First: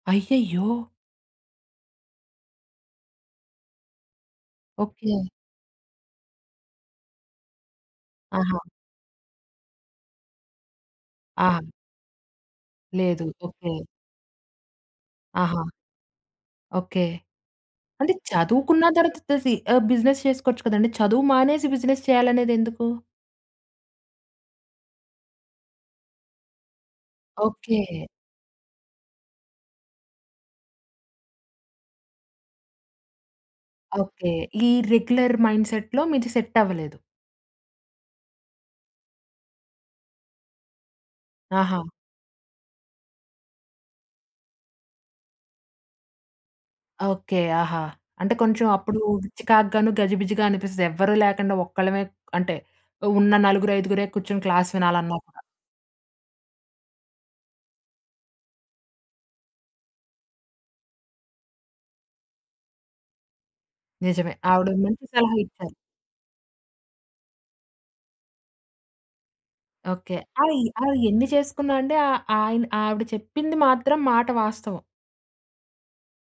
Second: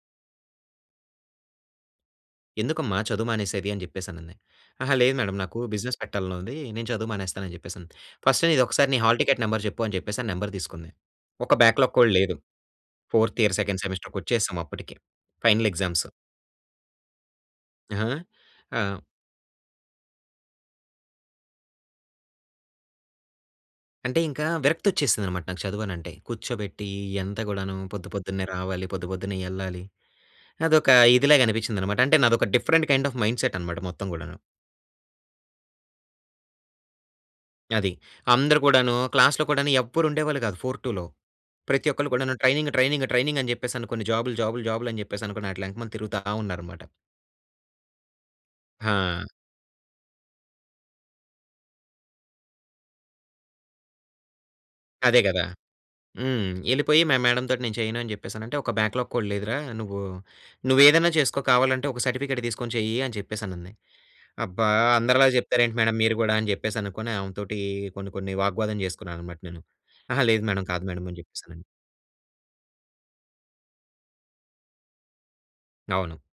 అయ్యయ్యో! ఎందుకమ్మా చదువు మానేసేది? అని జెప్పేసనంది, "అహా! లేదు ఓకే. మేడం నాకు బిజినెస్ పెట్టాలని ఉంది. నేను చదువు మానేస్తాను" అని జెప్పేసంది. "ఫస్ట్ ఆహా! నీది ఒకసారి నీ హాల్ టికెట్ నంబర్ చెప్పు" అని జెప్పేసని అని నంబర్ తీసుకుంది. ఒక ఆహా! బ్యాక్‌లాగ్ కూడా లేదు. లేదు. Fourth year, okay. సెకండ్ సెమిస్టర్‌కి వచ్చేసాం అప్పటికి. ఆహా! Final exams. ఓకే. ఆ! అంటే చదువుకున్న ఆ! తర్వాత త సి ఆహ్, బిజినెస్ చేసుకోవచ్చు కదండి. చదువు మానేసి బిజినెస్ చేయాలనేది ఎందుకు? అంటే ఇంకా విరక్తి వచ్చేసింది అనమాట. నాకు చదువనంటే, కూర్చోబెట్టీ ఈ అంతా గూడాను ఓకే. పొద్దు, పొద్దున్నే రావాలి, పొద్దు పొద్దున్నే ఎళ్ళాలి. అదొక ఇదిలాగా అనిపించింది అనమాట. అంటే, నాదొక డిఫరెంట్ కైండ్ ఆఫ్ మైండ్‌సెట్ అనమాట మొత్తం ఓకే. గూడాను. ఈ రెగ్యులర్ మైండ్‌సె‌ట్‌లో మీది సెట్ అవ్వలేదు. అది. అందరు గూడాను క్లాస్‌లో కూడాను ఎవ్వరు ఉండేవాళ్ళు కాదు 4-2లో ఆహా! ప్రతి ఒక్కళ్ళు కూడాను ట్రైనింగ్ ట్రైనింగ్ ట్రైనింగ్ అని జెప్పేసనుకొని, జాబుల్ జాబుల్ జాబుల్ అని జెప్పేసనుకొని, అట్లా ఎనకమాల తిరుగుతా ఉన్నారనమాట. ఓకే. ఆహా! అంటే కొంచెం అప్పుడూ హా! చికాకుగాను, గజిబిజిగా అనిపిస్తది. ఎవ్వ‌రూ లేకండ ఒక్కళ్ళమే అంటే, ఉన్న నలుగురు, ఐదుగురే కూర్చొని క్లాస్ అదే వినాలన్నాక. గదా! హ్మ్. ఎళ్ళిపోయి మా మేడం తోటి "నేను చేయను" అని జెప్పేసనంటే, "ఒక బ్యాక్‌లాగ్ కూడా లేదురా. నువ్వూ, నువ్వు ఏదైనా చేసుకో. కావాలంటే ఒక సర్టిఫికేట్ తీసుకొని చెయ్యి" అని చెప్పేసనంది. నిజమే, అబ్బా! ఆవిడో మంచి అందరిలా సలహా జెప్తారు ఇచ్చారు. ఏంటి మేడం మీరు గూడా అని, జెప్పేసనుకోని. ఆమె తోటీ కొన్ని, కొన్ని వాగ్వాదం చేసుకున్నాను అనమాట నేను. ఓకే. అహా! లేదు ఆయి మేడం కాదు ఆయి మేడం అని ఎన్ని జెప్పేసాను. చేసుకున్నా అండి. ఆహ్, ఆయన ఆవిడ చెప్పింది మాత్రం, మాట వాస్తవం. అవును.